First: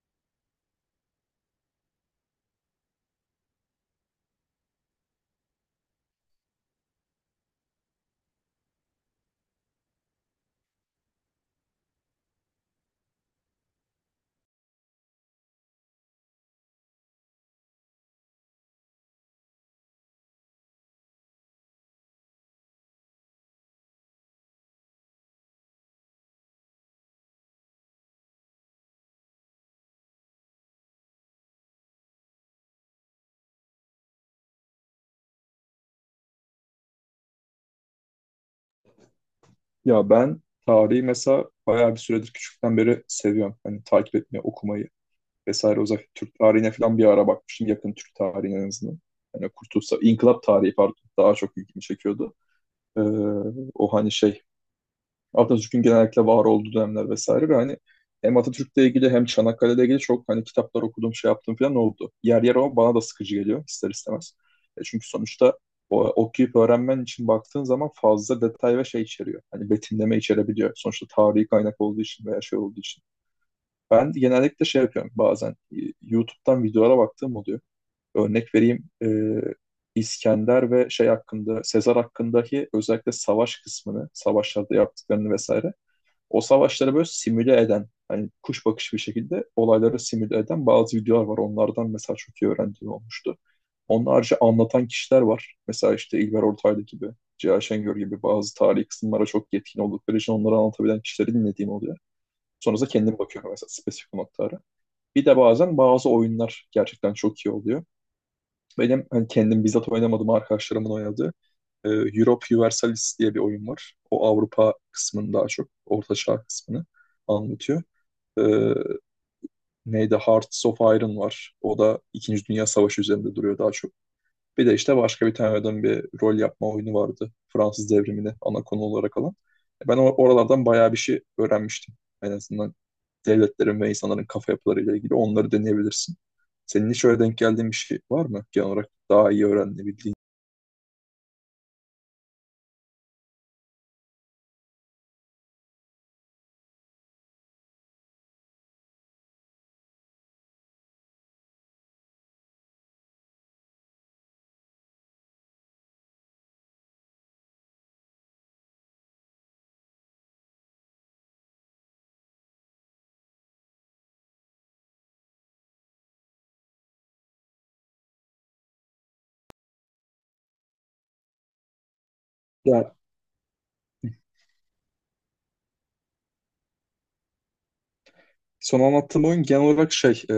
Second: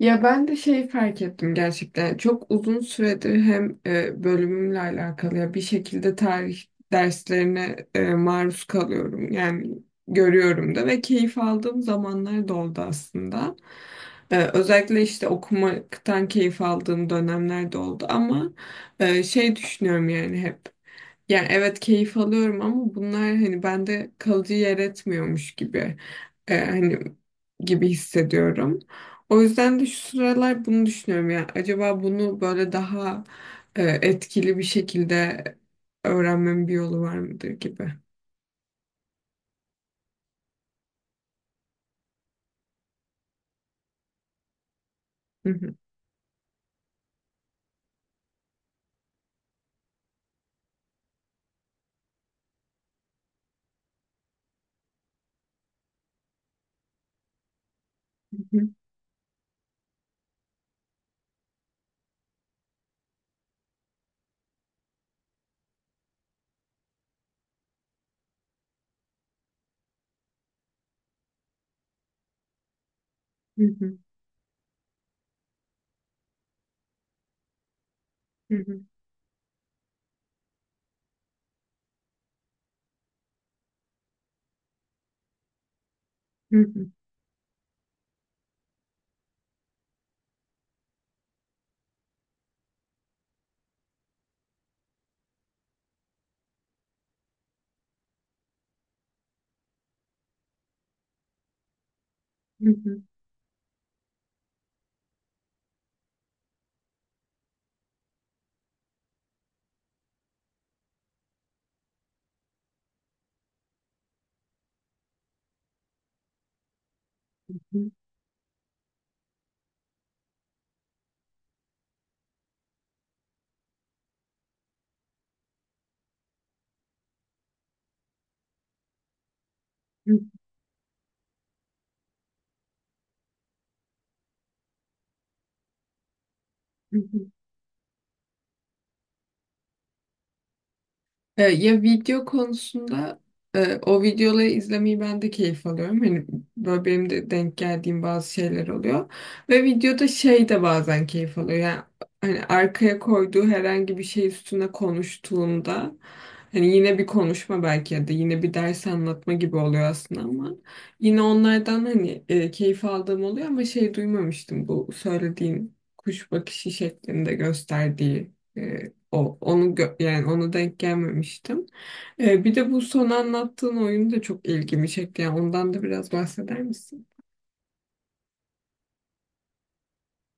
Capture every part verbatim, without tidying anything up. Ya ben de şeyi fark ettim gerçekten. Çok uzun süredir hem e, bölümümle alakalı ya bir şekilde tarih derslerine e, maruz kalıyorum. Yani görüyorum da ve keyif aldığım zamanlar da oldu aslında. E, özellikle işte okumaktan keyif aldığım dönemler de oldu ama e, şey düşünüyorum yani hep. Yani evet keyif alıyorum ama bunlar hani bende kalıcı yer etmiyormuş gibi e, hani gibi hissediyorum. O yüzden de şu sıralar bunu düşünüyorum ya. Acaba bunu böyle daha e, etkili bir şekilde öğrenmemin bir yolu var mıdır gibi. Ya ben tarihi mesela bayağı bir süredir küçükten beri seviyorum. Hani takip etmeyi, okumayı Hı hı. vesaire. Özellikle Türk tarihine falan bir ara bakmıştım. Yakın Türk tarihine en azından. Hani Kurtuluş, Sa- İnkılap tarihi pardon daha çok ilgimi çekiyordu. Ee, o hani şey Atatürk'ün genellikle var olduğu dönemler vesaire ve hani Hı hem hı. Atatürk'le ilgili hem Çanakkale'yle ilgili çok hani kitaplar okudum şey yaptım falan oldu. Yer yer ama bana da sıkıcı geliyor ister istemez. E çünkü sonuçta o, okuyup öğrenmen için baktığın zaman fazla detay ve şey içeriyor. Hani betimleme içerebiliyor. Sonuçta tarihi kaynak olduğu için veya şey olduğu için. Hı hı. Ben genellikle şey yapıyorum bazen e, YouTube'dan videolara baktığım oluyor. Hı Örnek hı. vereyim e, İskender ve şey hakkında, Sezar hakkındaki özellikle savaş kısmını, savaşlarda yaptıklarını vesaire o Hı savaşları böyle simüle eden, hani kuş bakışı bir şekilde olayları simüle eden bazı videolar var. Onlardan mesela çok iyi öğrendiğim olmuştu. Onun harici anlatan kişiler var. Mesela işte İlber Ortaylı gibi, Cihan Şengör gibi bazı tarihi kısımlara çok yetkin oldukları için onları anlatabilen kişileri dinlediğim oluyor. Sonrasında hı. kendim bakıyorum mesela spesifik noktalara. Bir de bazen bazı oyunlar gerçekten çok iyi oluyor. Benim hani kendim bizzat oynamadım arkadaşlarımın oynadığı e, Europe Universalis diye bir oyun var. O Avrupa kısmını daha çok, Orta Çağ kısmını anlatıyor. Hı E, neydi? Hearts of Iron var. O da İkinci Dünya Savaşı üzerinde duruyor daha çok. Bir de işte başka bir tane adam bir rol yapma oyunu vardı. Fransız devrimini ana konu olarak alan. Ben or- hı. oralardan bayağı bir şey öğrenmiştim. En azından devletlerin ve insanların kafa yapılarıyla ilgili onları deneyebilirsin. Senin Hı hiç öyle hı. denk geldiğin bir şey var mı? Genel olarak daha iyi öğrenebildiğin. E, ya video konusunda e, o videoları izlemeyi ben de keyif alıyorum. Hani böyle benim de denk geldiğim bazı şeyler oluyor. Ve videoda şey de bazen keyif alıyor. Yani hani arkaya koyduğu herhangi bir şey üstüne konuştuğunda hani yine bir konuşma belki ya da yine bir ders anlatma gibi oluyor aslında ama yine onlardan hani e, keyif aldığım oluyor ama şey duymamıştım bu söylediğin kuş bakışı şeklinde gösterdiği e, o, onu gö- yani ona denk gelmemiştim. Ee, bir de bu Ya son anlattığın oyun da çok ilgimi çekti. Yani ondan da biraz bahseder misin? son anlattığım oyun genel olarak şey, e,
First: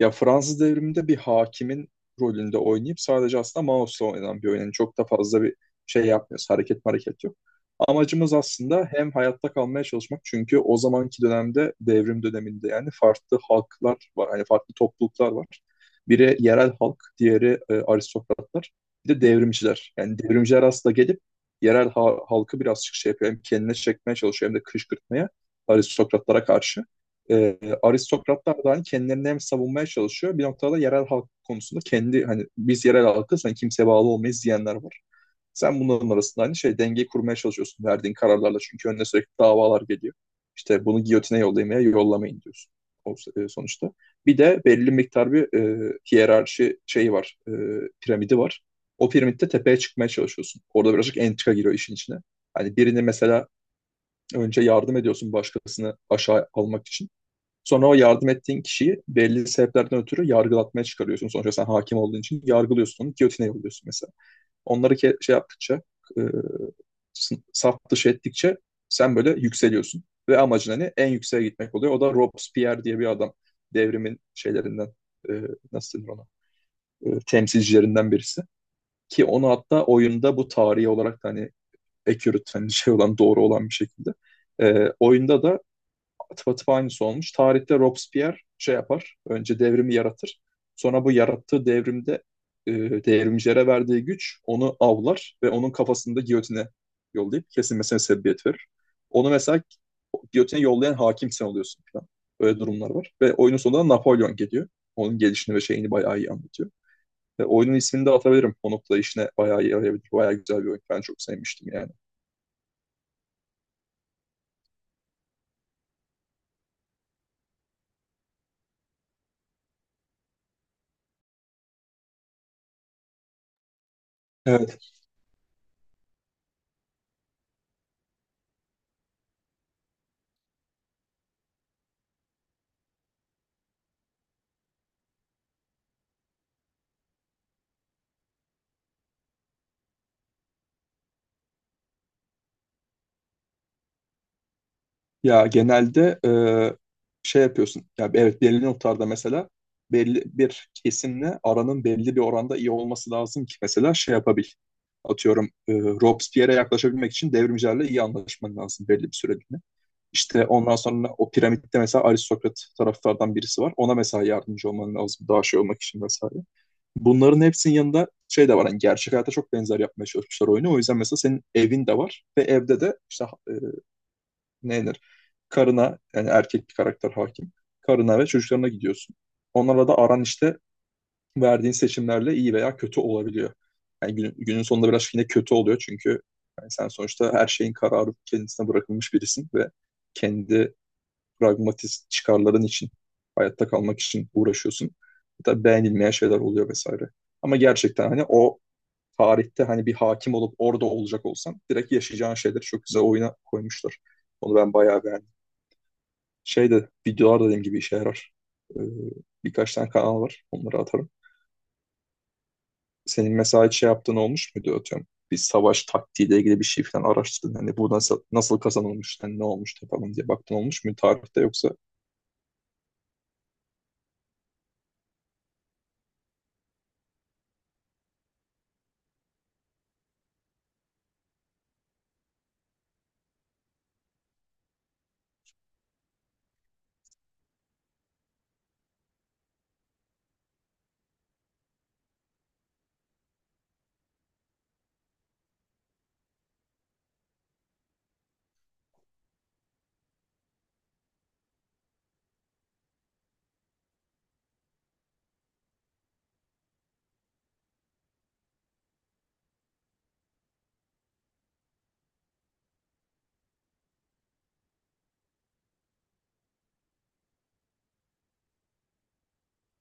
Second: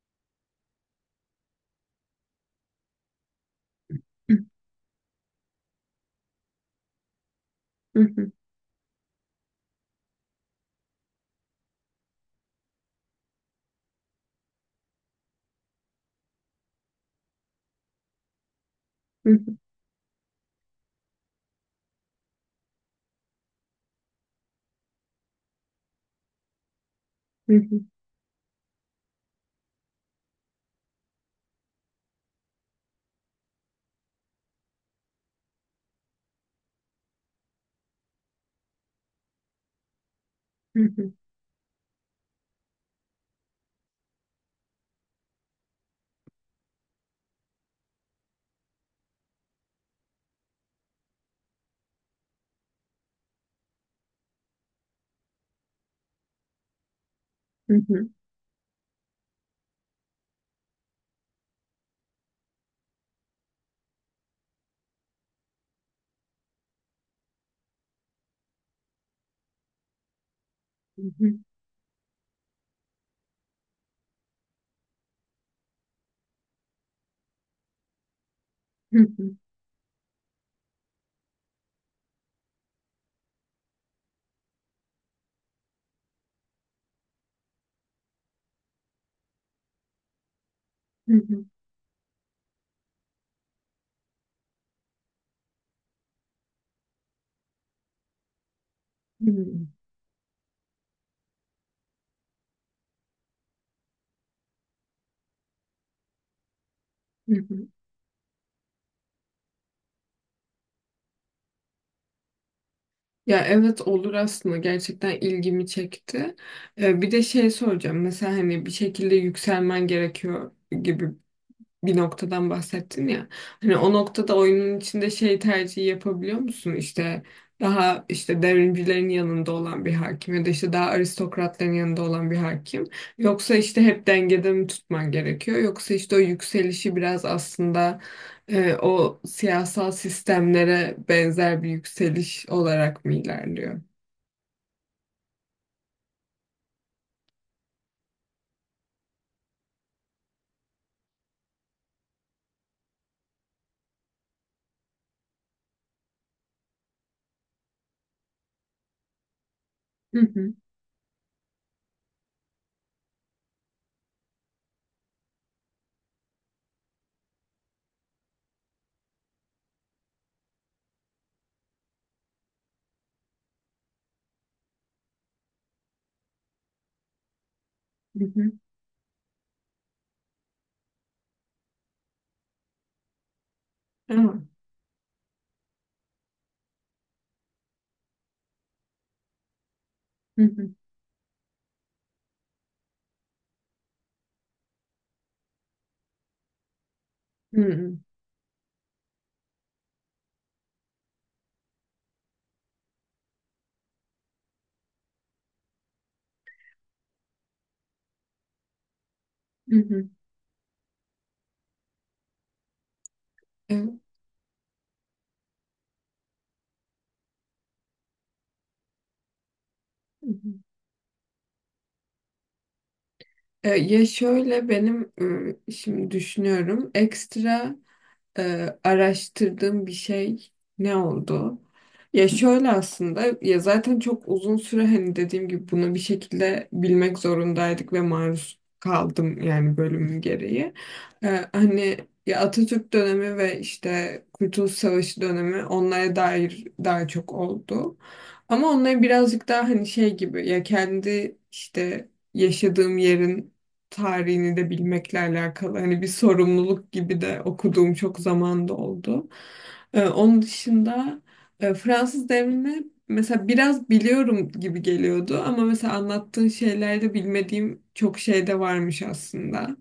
ya Fransız devriminde bir hakimin rolünde oynayıp sadece aslında mouse'la oynanan bir oyun. Yani çok da fazla bir şey yapmıyoruz. Hareket hareket yok. Amacımız aslında hem hayatta kalmaya çalışmak çünkü o zamanki dönemde devrim döneminde yani farklı halklar var. Hani farklı topluluklar var. Biri yerel halk, diğeri e, aristokratlar. Bir de devrimciler. Yani devrimciler aslında gelip yerel ha- halkı birazcık şey yapıyor. Hem kendine çekmeye çalışıyor hem de kışkırtmaya aristokratlara karşı e, aristokratlar da hani kendilerini hem savunmaya çalışıyor bir noktada yerel halk konusunda kendi hani biz yerel halkız hani kimseye bağlı olmayız diyenler var. Sen bunların arasında hani şey dengeyi kurmaya çalışıyorsun verdiğin kararlarla çünkü önüne sürekli davalar geliyor. İşte bunu giyotine yollayın veya yollamayın diyorsun o, e, sonuçta. Bir de belli miktar bir e, hiyerarşi şeyi var, e, piramidi var. O piramitte tepeye çıkmaya çalışıyorsun. Orada birazcık entrika giriyor işin içine. Hani birini mesela önce yardım ediyorsun başkasını aşağı almak için. Sonra o yardım ettiğin kişiyi belli sebeplerden ötürü yargılatmaya çıkarıyorsun. Sonuçta sen hakim olduğun için yargılıyorsun onu, giyotine yolluyorsun mesela. Onları ke- şey yaptıkça, e, saf dışı ettikçe sen böyle yükseliyorsun. Ve amacın hani en yükseğe gitmek oluyor. O da Robespierre diye bir adam. Devrimin şeylerinden, e, nasıl denir ona, E, temsilcilerinden birisi. Ki onu hatta oyunda bu tarihi olarak da hani accurate, hani şey olan, doğru olan bir şekilde. E, oyunda da atıp atıp aynısı olmuş. Tarihte Robespierre şey yapar. Önce devrimi yaratır. Sonra bu yarattığı devrimde e, devrimcilere verdiği güç onu avlar ve onun kafasında giyotine yollayıp kesilmesine sebebiyet verir. Onu mesela giyotine yollayan hakim sen oluyorsun falan. Öyle durumlar var. Ve oyunun sonunda Napolyon geliyor. Onun gelişini ve şeyini bayağı iyi anlatıyor. Ve oyunun ismini de atabilirim. O noktada işine bayağı iyi yarayabilir. Bayağı güzel bir oyun. Ben çok sevmiştim yani. Ya evet olur aslında gerçekten ilgimi çekti. Ee, bir de şey soracağım. Mesela hani bir şekilde yükselmen gerekiyor gibi bir noktadan bahsettin ya. Hani o noktada oyunun Evet. içinde şey tercihi yapabiliyor musun? İşte daha işte devrimcilerin yanında olan bir hakim ya da işte daha aristokratların yanında olan bir hakim. Yoksa işte hep dengede mi tutman gerekiyor? Yoksa işte o yükselişi biraz aslında e, o siyasal sistemlere benzer bir yükseliş olarak mı ilerliyor? Ya genelde e, şey yapıyorsun. Ya evet belli noktalarda mesela belli bir kesimle aranın belli bir oranda iyi olması lazım ki mesela şey yapabil. Atıyorum e, Robespierre'e yaklaşabilmek için devrimcilerle iyi anlaşman lazım belli bir süreliğine. Hı İşte hı. ondan sonra o piramitte mesela aristokrat taraftardan birisi var. Ona mesela yardımcı olman lazım daha şey olmak için vesaire. Bunların hepsinin yanında şey de var. Hani gerçek hayata çok benzer yapmaya çalışmışlar oyunu. O yüzden mesela senin evin de var ve evde de işte ne karına yani erkek bir karakter hakim. Karına Hı ve hı. çocuklarına gidiyorsun. Onlarla da aran işte verdiğin seçimlerle iyi veya kötü olabiliyor. Yani Aa, günün, günün sonunda biraz yine kötü oluyor çünkü yani sen sonuçta her şeyin kararı kendisine bırakılmış birisin ve hı kendi hı. pragmatist çıkarların için hayatta kalmak için uğraşıyorsun. Hatta beğenilmeyen şeyler oluyor vesaire. Ama Hı hı, gerçekten hani o tarihte hani bir hakim olup orada olacak olsan direkt yaşayacağın şeyleri çok güzel oyuna koymuşlar. Onu ben bayağı beğendim. Şey de videolar da dediğim gibi işe yarar. Ee, birkaç hı tane hı, kanal var. Onları atarım. Senin mesela hiç şey evet, yaptığın olmuş muydu atıyorum? Bir savaş taktiğiyle ilgili bir şey falan araştırdın. Hani bu nasıl, nasıl kazanılmış, hani ne olmuş falan diye hı baktın hı. olmuş mu tarihte yoksa? E, Ya şöyle benim e, şimdi düşünüyorum ekstra e, araştırdığım bir şey ne oldu? Ya şöyle aslında ya zaten çok uzun süre hani dediğim gibi bunu bir şekilde bilmek zorundaydık ve maruz kaldım yani bölümün gereği. E, hani ya Atatürk dönemi ve işte Kurtuluş Savaşı dönemi onlara dair daha çok oldu. Ama onları birazcık daha hani şey gibi ya kendi işte yaşadığım yerin tarihini de bilmekle alakalı hani bir sorumluluk gibi de okuduğum çok zamanda oldu. Ee, onun dışında e, Fransız devrini mesela biraz biliyorum gibi geliyordu ama mesela anlattığın şeylerde bilmediğim çok şey de varmış aslında.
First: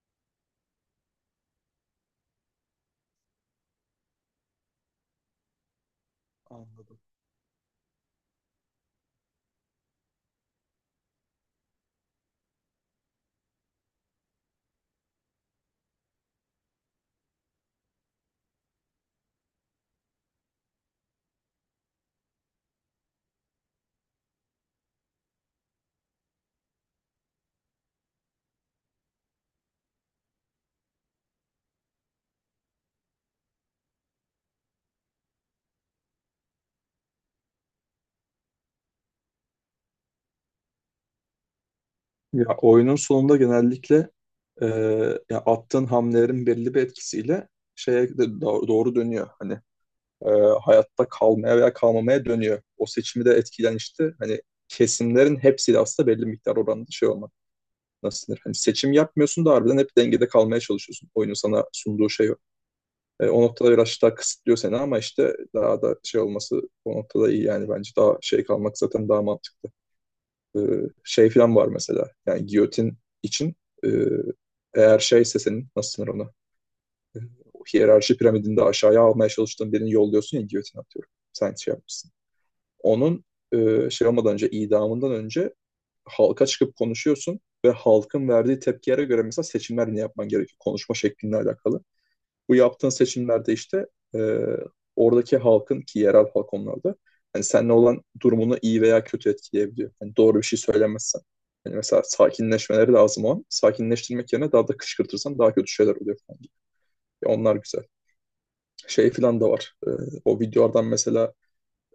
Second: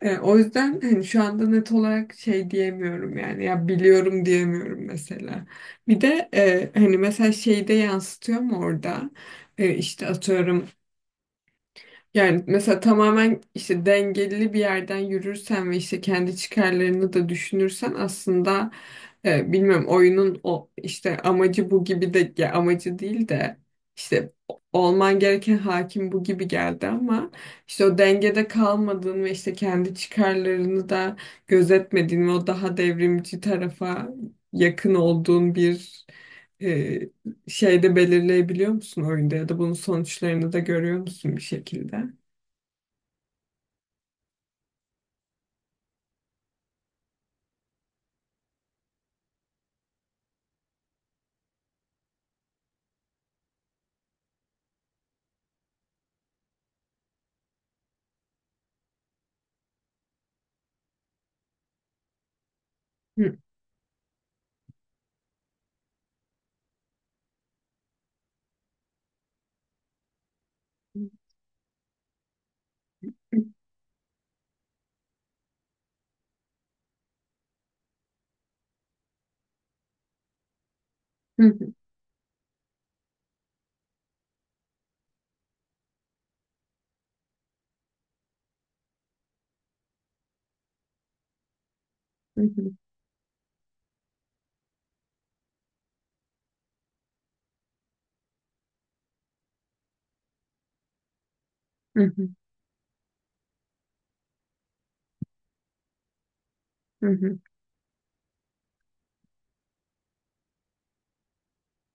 Ee, o yüzden hani şu anda net olarak şey diyemiyorum yani ya biliyorum diyemiyorum mesela. Bir de e, hani Anladım. mesela şeyde yansıtıyor mu orada? E, işte atıyorum yani mesela tamamen işte dengeli bir yerden yürürsen ve işte kendi çıkarlarını da düşünürsen aslında e, bilmiyorum oyunun o işte amacı bu gibi de ya amacı değil de işte olman gereken hakim bu gibi geldi ama işte o dengede kalmadığın ve işte kendi çıkarlarını da gözetmediğin ve o daha devrimci tarafa yakın olduğun bir e, şeyde belirleyebiliyor musun oyunda ya da bunun sonuçlarını da görüyor musun bir şekilde? Ya oyunun sonunda genellikle e, ya attığın hamlelerin belli bir etkisiyle şeye de do- doğru, dönüyor. Hani e, hayatta kalmaya veya kalmamaya dönüyor. O seçimi de etkilen işte hani kesimlerin hepsiyle aslında belli miktar oranda şey olmak. Nasıl denir? Hani seçim yapmıyorsun da harbiden hep dengede kalmaya çalışıyorsun. Oyunun sana sunduğu şey o. E, o noktada biraz daha kısıtlıyor seni ama işte daha da şey olması o noktada iyi yani bence daha şey kalmak zaten daha mantıklı. E, şey falan var mesela yani giyotin için e, eğer şeyse senin nasıl denir ona? E, hiyerarşi piramidinde aşağıya almaya çalıştığın birini yolluyorsun ya giyotin atıyorum. Sen şey yapmışsın. Onun e, şey olmadan önce, idamından önce halka çıkıp konuşuyorsun ve halkın verdiği tepkilere göre mesela seçimler ne yapman gerekiyor konuşma şeklinle alakalı. Bu yaptığın seçimlerde işte e, oradaki halkın ki yerel halk onlarda hani seninle olan durumunu iyi veya kötü etkileyebiliyor. Hani doğru bir şey söylemezsen. Yani mesela sakinleşmeleri lazım o an. Sakinleştirmek yerine daha da kışkırtırsan daha kötü şeyler oluyor falan. E, onlar güzel. Şey falan da var. E, o videolardan mesela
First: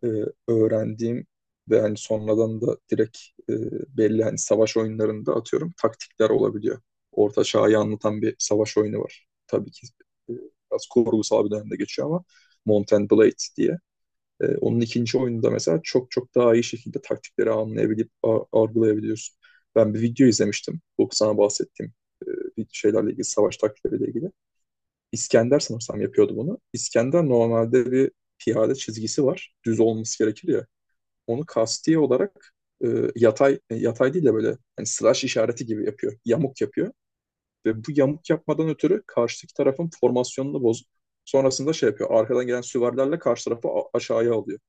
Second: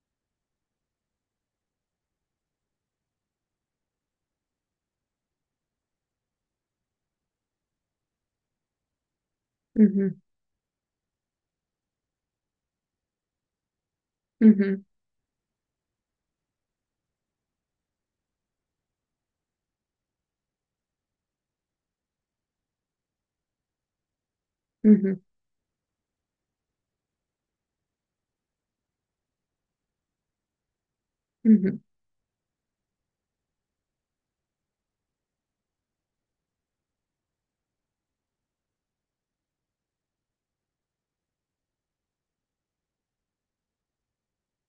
e, öğrendiğim ve hani sonradan da direkt e, belli hani savaş oyunlarında atıyorum taktikler olabiliyor. Orta Çağ'ı anlatan bir savaş oyunu var. Tabii ki e, biraz kurgusal bir dönemde geçiyor ama Mount and Blade diye. E, onun ikinci oyununda mesela çok çok daha iyi şekilde taktikleri anlayabilip a- algılayabiliyorsun. Ben bir video izlemiştim. Bu sana bahsettiğim e, bir şeylerle ilgili, savaş taktikleriyle ilgili. İskender sanırsam yapıyordu bunu. İskender normalde bir piyade çizgisi var. Düz olması gerekir ya onu kasti olarak e, yatay e, yatay değil de böyle hani slash işareti gibi yapıyor. Yamuk yapıyor. Ve bu yamuk yapmadan ötürü karşıdaki tarafın formasyonunu bozup sonrasında şey yapıyor. Arkadan gelen süvarilerle karşı tarafı aşağıya alıyor.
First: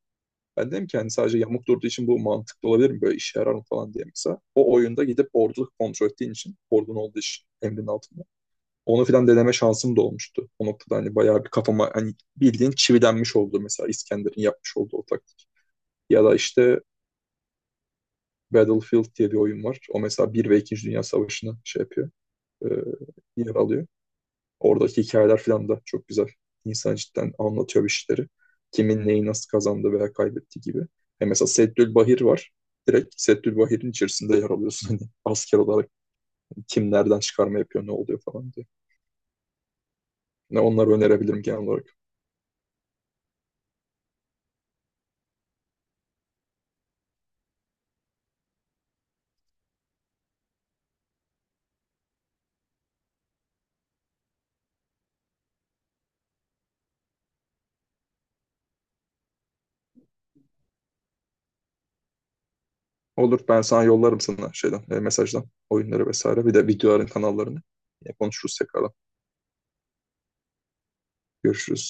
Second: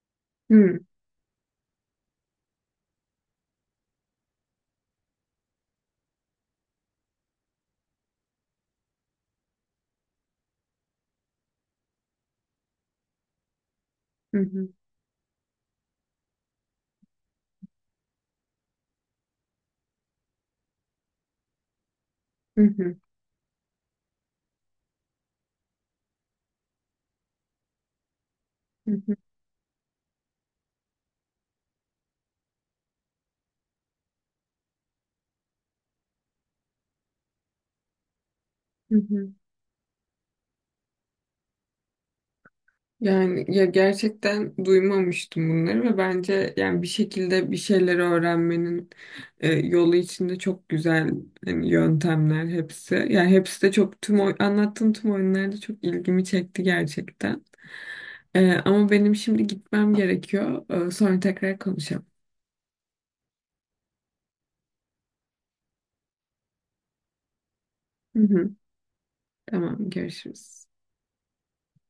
Ben dedim ki hani sadece yamuk durduğu için bu mantıklı olabilir mi? Böyle işe yarar mı falan diye mesela. O oyunda gidip ordu kontrol ettiğin için, ordun olduğu için emrin altında. Onu filan deneme şansım da olmuştu. O noktada hani bayağı bir kafama hani bildiğin çivilenmiş oldu mesela İskender'in yapmış olduğu o taktik. Ya da işte Battlefield diye bir oyun var. O mesela bir ve ikinci Dünya Savaşı'nı şey yapıyor. E, yer alıyor. Oradaki hikayeler falan da çok güzel. İnsan cidden anlatıyor işleri. Kimin neyi nasıl kazandı veya kaybetti gibi. E mesela Seddül Bahir var. Direkt Seddül Bahir'in içerisinde yer alıyorsun. Hani asker olarak kim nereden çıkarma yapıyor, ne oluyor falan diye. Ne onları önerebilirim genel olarak. Yani ya gerçekten duymamıştım bunları ve bence yani bir şekilde bir şeyleri öğrenmenin e, yolu içinde çok güzel hani yöntemler hepsi. Yani hepsi de çok tüm oy- anlattığın tüm oyunlarda çok ilgimi çekti gerçekten. E, ama benim şimdi gitmem gerekiyor. E, sonra tekrar konuşalım. Olur ben sana yollarım sana şeyden, e, mesajdan oyunları vesaire. Bir de videoların kanallarını. E, Hı hı, konuşuruz tekrardan. tamam görüşürüz. Görüşürüz.